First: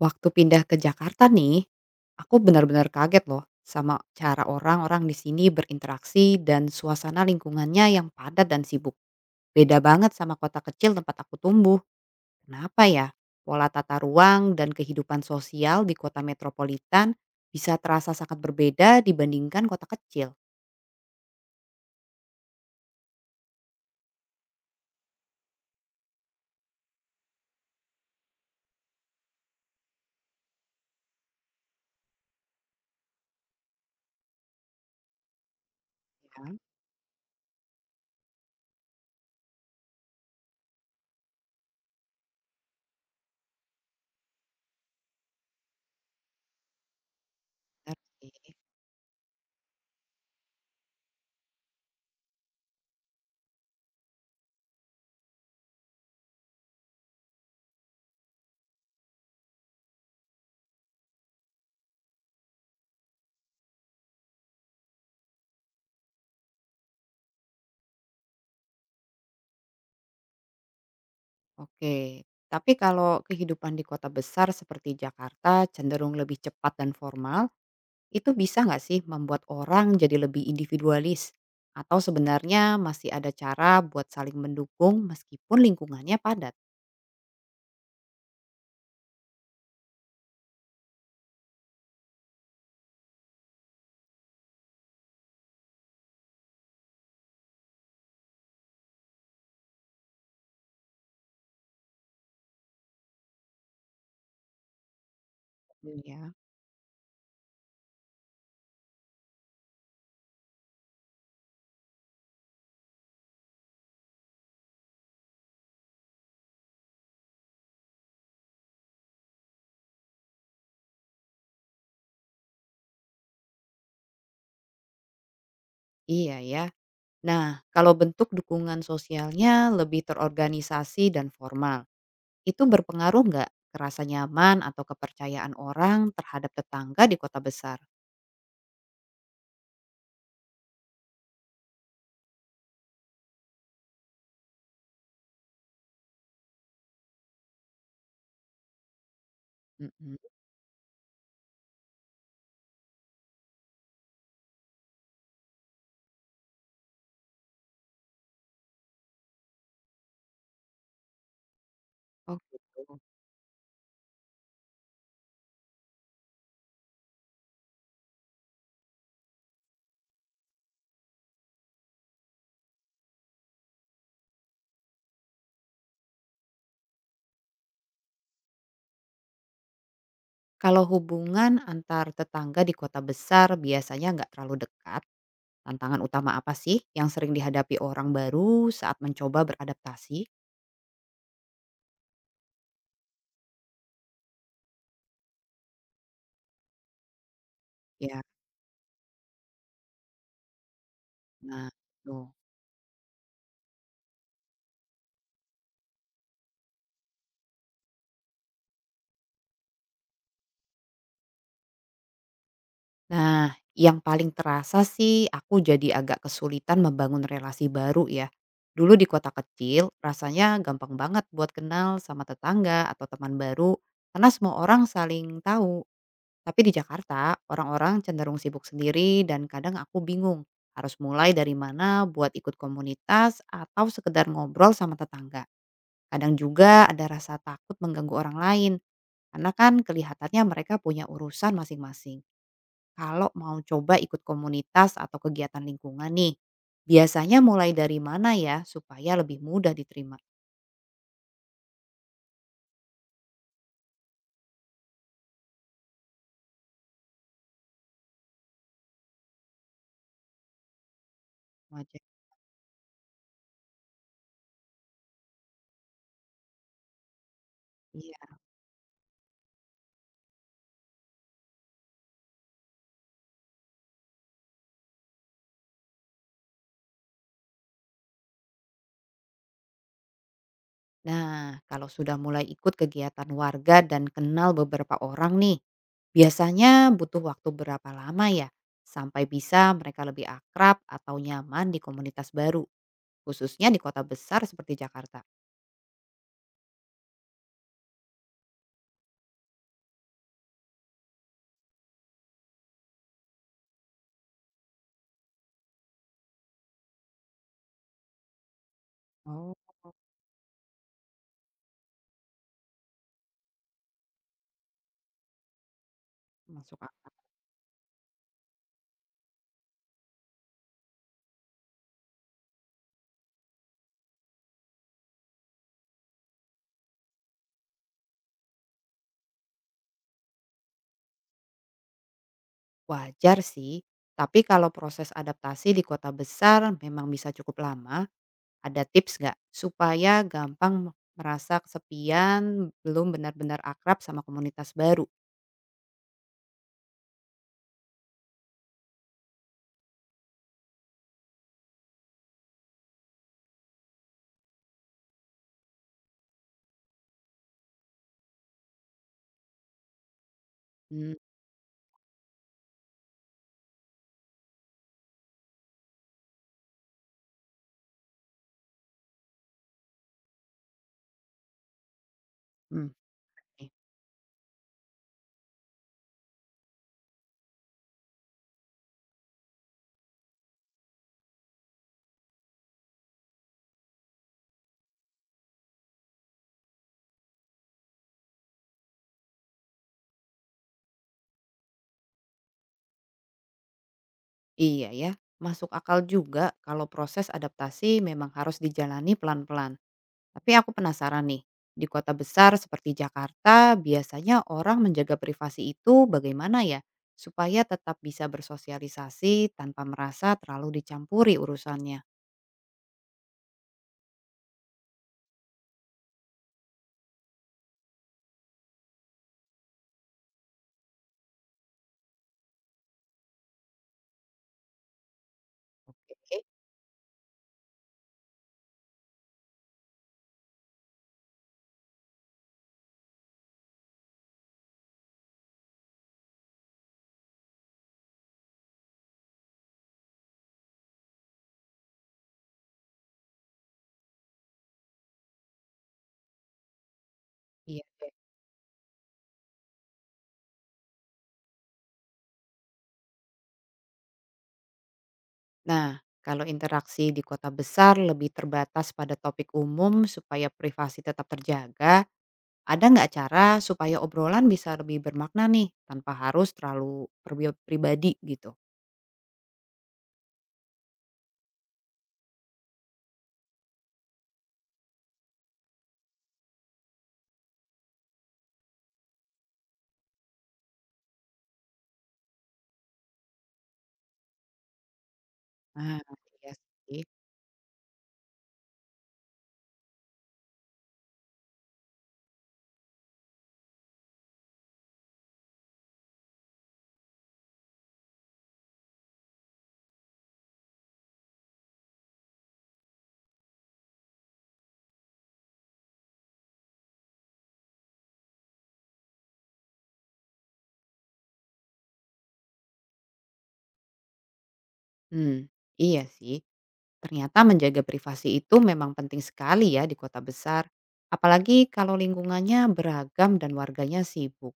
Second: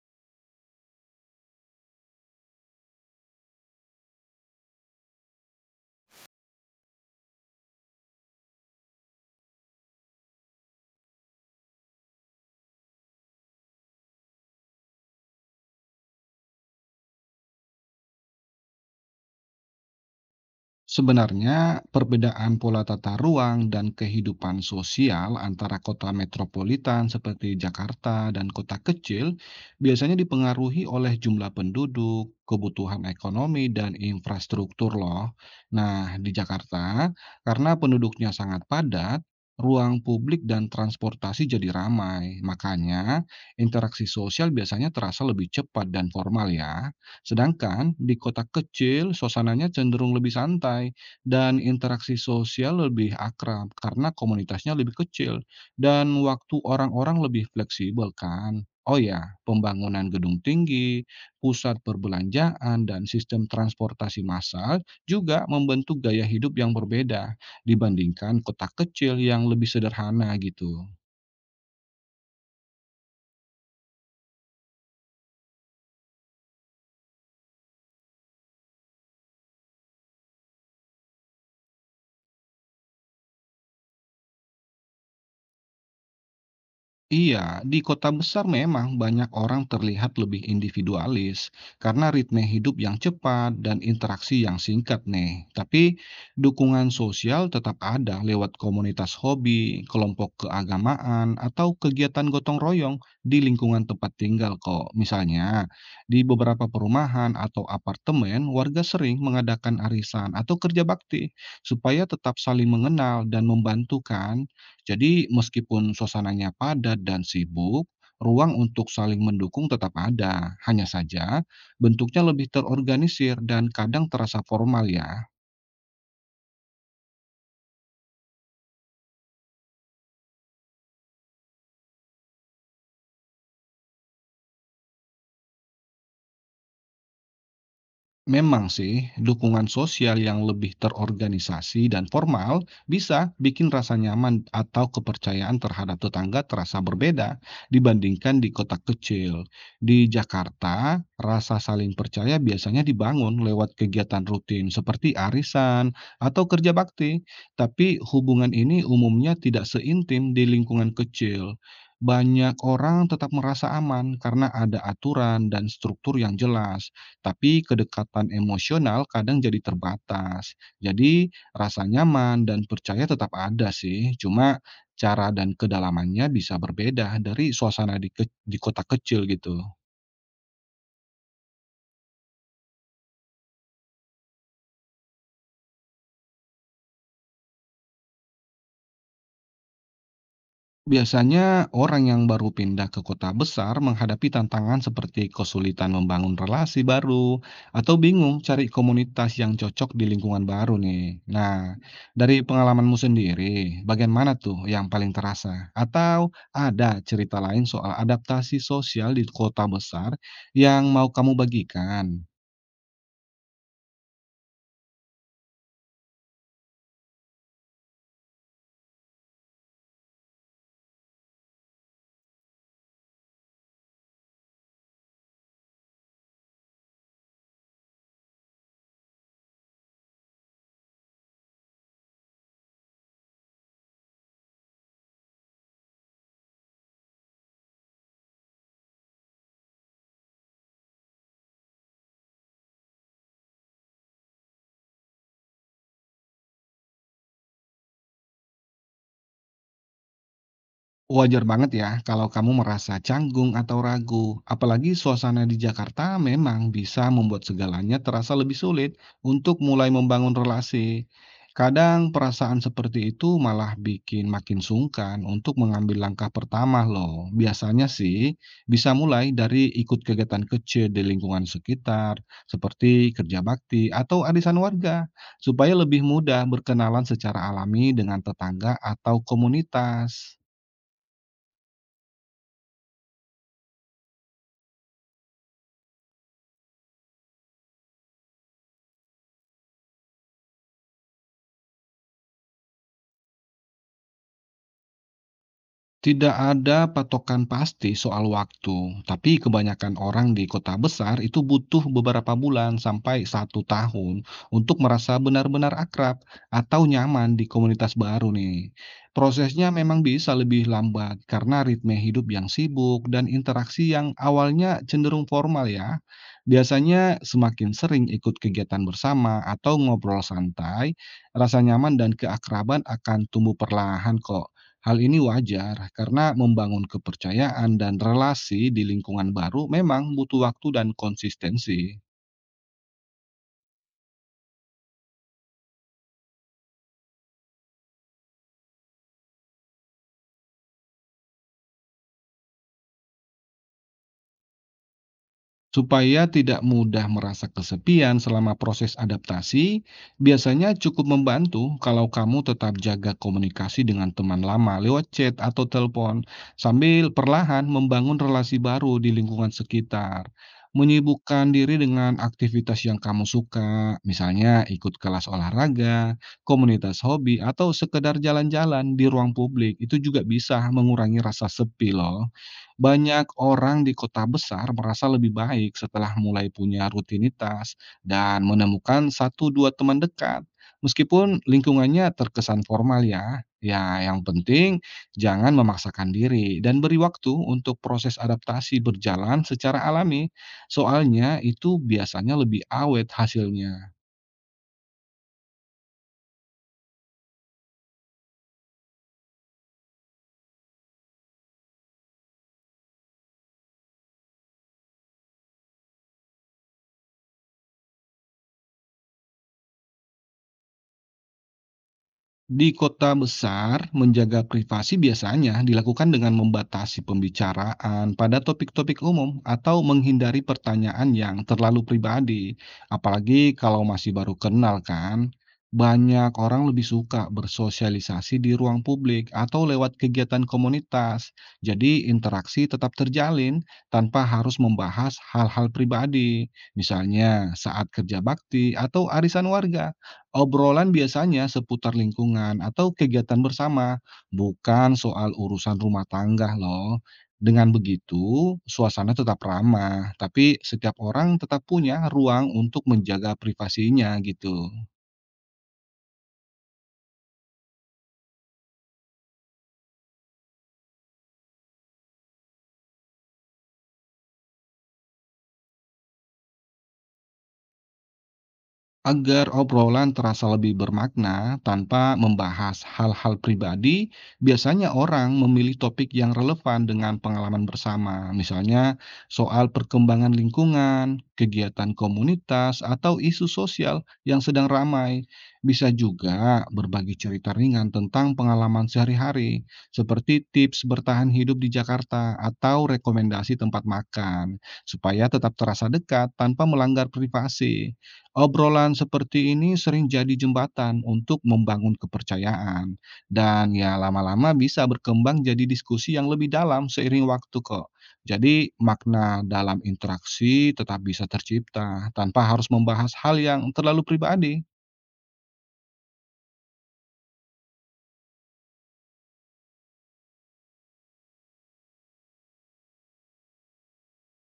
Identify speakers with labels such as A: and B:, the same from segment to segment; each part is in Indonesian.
A: Waktu pindah ke Jakarta nih, aku benar-benar kaget loh sama cara orang-orang di sini berinteraksi dan suasana lingkungannya yang padat dan sibuk. Beda banget sama kota kecil tempat aku tumbuh. Kenapa ya? Pola tata ruang dan kehidupan sosial di kota metropolitan bisa terasa sangat berbeda dibandingkan kota kecil.
B: Sebenarnya, perbedaan pola tata ruang dan kehidupan sosial antara kota metropolitan seperti Jakarta dan kota kecil biasanya dipengaruhi oleh jumlah penduduk, kebutuhan ekonomi, dan infrastruktur loh. Nah, di
A: Ya,
B: Jakarta, karena penduduknya sangat padat, ruang publik dan transportasi jadi ramai. Makanya, interaksi sosial biasanya terasa lebih cepat dan formal ya. Sedangkan di
A: benar
B: kota
A: sih.
B: kecil, suasananya cenderung lebih santai dan interaksi sosial lebih akrab karena komunitasnya lebih kecil dan waktu orang-orang lebih fleksibel kan. Oh ya, pembangunan gedung tinggi, pusat perbelanjaan, dan sistem transportasi massal juga membentuk gaya hidup yang berbeda dibandingkan kota kecil yang lebih sederhana gitu.
A: Oke, tapi kalau kehidupan di kota besar seperti Jakarta cenderung lebih cepat dan formal, itu bisa nggak sih membuat orang jadi lebih individualis? Atau sebenarnya masih ada cara buat saling mendukung meskipun lingkungannya padat?
B: Iya, di kota besar memang banyak orang terlihat lebih individualis karena ritme hidup yang cepat dan interaksi yang singkat nih. Tapi dukungan sosial tetap ada lewat komunitas hobi, kelompok keagamaan, atau kegiatan gotong royong di lingkungan tempat tinggal kok. Misalnya,
A: Hmm.
B: di
A: Ya,
B: beberapa perumahan atau apartemen, warga sering mengadakan arisan atau kerja bakti supaya tetap saling mengenal dan membantu kan. Jadi meskipun suasananya padat dan sibuk, ruang untuk saling mendukung tetap ada. Hanya saja bentuknya lebih terorganisir dan kadang terasa formal ya.
A: iya ya. Nah, kalau bentuk dukungan sosialnya lebih terorganisasi dan formal, itu berpengaruh nggak ke rasa nyaman atau kepercayaan orang terhadap tetangga di kota besar?
B: Memang sih, dukungan sosial yang lebih terorganisasi dan formal bisa bikin rasa nyaman atau kepercayaan terhadap tetangga terasa berbeda dibandingkan di kota kecil. Di
A: Mhm.
B: Jakarta, rasa saling percaya biasanya dibangun lewat kegiatan rutin seperti arisan atau kerja bakti, tapi hubungan ini umumnya tidak seintim di lingkungan kecil.
A: Oh
B: Banyak
A: gitu.
B: orang tetap merasa aman karena ada aturan dan struktur yang jelas, tapi kedekatan emosional kadang jadi terbatas. Jadi rasa nyaman dan percaya tetap ada sih, cuma cara dan kedalamannya bisa berbeda dari suasana di kota kecil gitu.
A: Kalau hubungan antar tetangga di kota besar biasanya nggak terlalu dekat, tantangan utama apa sih yang sering dihadapi orang baru saat mencoba beradaptasi?
B: Biasanya, orang yang baru pindah ke kota besar menghadapi tantangan seperti kesulitan membangun relasi baru atau
A: Ya,
B: bingung cari komunitas yang cocok di lingkungan baru nih.
A: nah
B: Nah,
A: itu.
B: dari pengalamanmu sendiri, bagian mana tuh yang paling terasa? Atau ada cerita lain soal adaptasi sosial di kota besar yang mau kamu bagikan?
A: Nah, yang paling terasa sih aku jadi agak kesulitan membangun relasi baru ya. Dulu di kota kecil, rasanya gampang banget buat kenal sama tetangga atau teman baru karena semua orang saling tahu. Tapi di Jakarta, orang-orang cenderung sibuk sendiri dan kadang aku bingung harus mulai dari mana buat ikut komunitas atau sekedar ngobrol sama tetangga. Kadang juga ada rasa takut mengganggu orang lain, karena kan kelihatannya mereka punya urusan masing-masing. Kalau mau coba ikut komunitas atau kegiatan lingkungan nih, biasanya mulai dari mana ya supaya lebih mudah diterima?
B: Wajar banget ya kalau kamu merasa canggung atau ragu, apalagi suasana di Jakarta memang bisa membuat segalanya terasa lebih sulit untuk mulai membangun relasi.
A: Ngajak.
B: Kadang perasaan seperti itu malah bikin makin sungkan untuk mengambil langkah pertama loh. Biasanya
A: Iya.
B: sih bisa mulai dari ikut kegiatan kecil di lingkungan sekitar, seperti kerja bakti atau arisan warga, supaya lebih mudah berkenalan secara alami dengan tetangga atau komunitas.
A: Nah, kalau sudah mulai ikut kegiatan warga dan kenal beberapa orang nih, biasanya butuh waktu berapa lama ya sampai bisa mereka lebih akrab atau nyaman di komunitas baru, khususnya di kota besar seperti Jakarta?
B: Tidak ada patokan pasti soal waktu, tapi kebanyakan orang di kota besar itu butuh beberapa bulan sampai satu tahun untuk merasa benar-benar akrab atau nyaman di komunitas baru nih. Prosesnya
A: Oh.
B: memang bisa lebih lambat karena ritme hidup yang sibuk dan interaksi yang awalnya cenderung formal ya.
A: Masuk akal.
B: Biasanya semakin sering ikut kegiatan bersama atau ngobrol santai, rasa nyaman dan keakraban akan tumbuh perlahan kok. Hal ini wajar karena membangun kepercayaan dan relasi di lingkungan baru memang butuh waktu dan konsistensi.
A: Wajar sih, tapi kalau proses adaptasi di kota besar memang bisa cukup lama, ada tips nggak supaya gampang merasa kesepian, belum benar-benar akrab sama komunitas baru?
B: Supaya tidak mudah merasa kesepian selama proses adaptasi, biasanya cukup membantu kalau kamu tetap jaga komunikasi dengan teman lama lewat chat atau telepon, sambil perlahan membangun relasi baru di lingkungan sekitar.
A: Hmm,
B: Menyibukkan diri dengan aktivitas yang kamu suka, misalnya ikut kelas olahraga, komunitas hobi, atau sekedar jalan-jalan di ruang publik, itu juga bisa mengurangi rasa sepi loh.
A: mhm,
B: Banyak
A: i
B: orang di kota besar merasa lebih baik setelah mulai punya rutinitas dan menemukan satu dua teman dekat. Meskipun lingkungannya terkesan formal ya, yang penting jangan memaksakan diri dan beri waktu untuk proses adaptasi berjalan secara alami. Soalnya itu biasanya lebih awet hasilnya.
A: iya ya, masuk akal juga kalau proses adaptasi memang harus dijalani pelan-pelan. Tapi aku penasaran nih, di kota besar seperti Jakarta, biasanya orang menjaga privasi itu bagaimana ya? Supaya tetap bisa bersosialisasi tanpa merasa terlalu dicampuri urusannya.
B: Di kota besar, menjaga privasi biasanya dilakukan dengan membatasi pembicaraan pada topik-topik umum atau menghindari pertanyaan yang terlalu pribadi. Apalagi kalau masih baru kenal kan, banyak
A: Oke.
B: orang lebih suka bersosialisasi di ruang publik atau lewat kegiatan komunitas. Jadi interaksi tetap terjalin tanpa harus membahas hal-hal pribadi, misalnya saat kerja bakti atau arisan warga. Obrolan biasanya seputar lingkungan atau kegiatan bersama, bukan soal urusan rumah tangga loh. Dengan
A: Iya deh.
B: begitu, suasana tetap ramah, tapi setiap orang tetap punya ruang untuk menjaga privasinya gitu.
A: Nah, kalau interaksi di kota besar lebih terbatas pada topik umum supaya privasi tetap terjaga, ada nggak cara supaya obrolan bisa lebih bermakna nih tanpa harus terlalu pribadi gitu?
B: Agar obrolan terasa lebih bermakna tanpa membahas hal-hal pribadi, biasanya orang memilih topik yang relevan dengan pengalaman bersama, misalnya soal perkembangan lingkungan, kegiatan komunitas, atau isu sosial yang sedang ramai. Bisa
A: Ah, iya
B: juga
A: sih.
B: berbagi cerita ringan tentang pengalaman sehari-hari, seperti tips bertahan hidup di Jakarta atau rekomendasi tempat makan, supaya tetap terasa dekat tanpa melanggar privasi. Obrolan seperti ini sering jadi jembatan untuk membangun kepercayaan, dan ya lama-lama bisa berkembang jadi diskusi yang lebih dalam seiring waktu kok. Jadi makna dalam interaksi tetap bisa tercipta tanpa harus membahas hal yang terlalu pribadi.
A: Hmm, iya sih. Ternyata menjaga privasi itu memang penting sekali ya di kota besar, apalagi kalau lingkungannya beragam dan warganya sibuk.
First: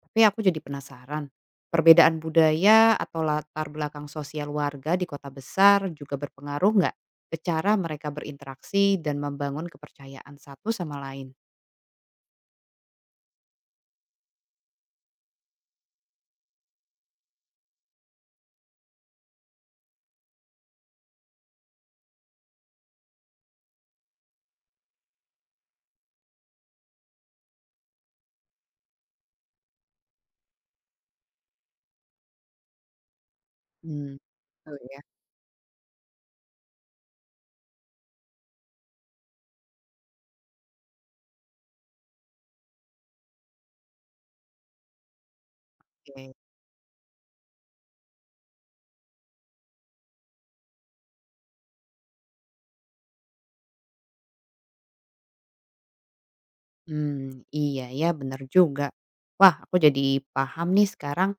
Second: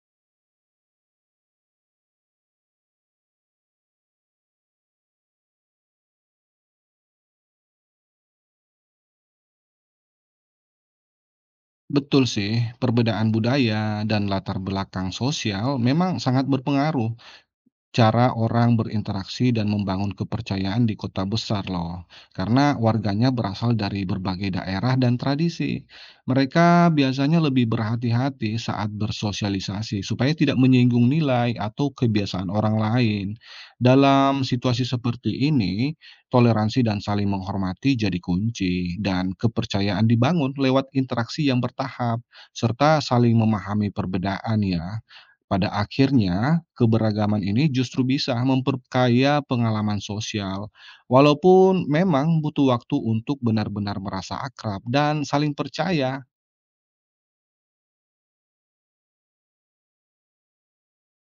A: Tapi aku jadi penasaran, perbedaan budaya atau latar belakang sosial warga di kota besar juga berpengaruh nggak ke cara mereka berinteraksi dan membangun kepercayaan satu sama lain?
B: Betul sih, perbedaan budaya dan latar belakang sosial memang sangat berpengaruh. Cara orang berinteraksi dan membangun kepercayaan di kota besar loh, karena warganya berasal dari berbagai daerah dan tradisi. Mereka biasanya lebih berhati-hati saat bersosialisasi supaya tidak menyinggung nilai atau kebiasaan orang lain.
A: Hmm,
B: Dalam
A: betul
B: situasi
A: ya.
B: seperti ini, toleransi dan saling menghormati jadi kunci dan kepercayaan dibangun lewat interaksi yang bertahap serta saling memahami perbedaan ya. Pada
A: Oke.
B: akhirnya, keberagaman ini justru bisa memperkaya pengalaman sosial, walaupun memang butuh waktu untuk benar-benar merasa akrab dan saling percaya.
A: Hmm, iya ya benar juga. Wah, aku jadi paham nih sekarang.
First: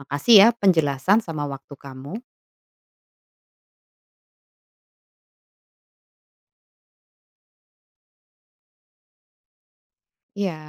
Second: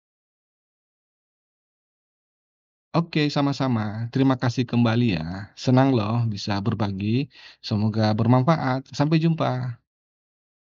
A: Makasih ya penjelasan sama waktu kamu.
B: Oke, sama-sama. Terima kasih kembali ya. Senang loh bisa berbagi. Semoga bermanfaat. Sampai jumpa.
A: Iya.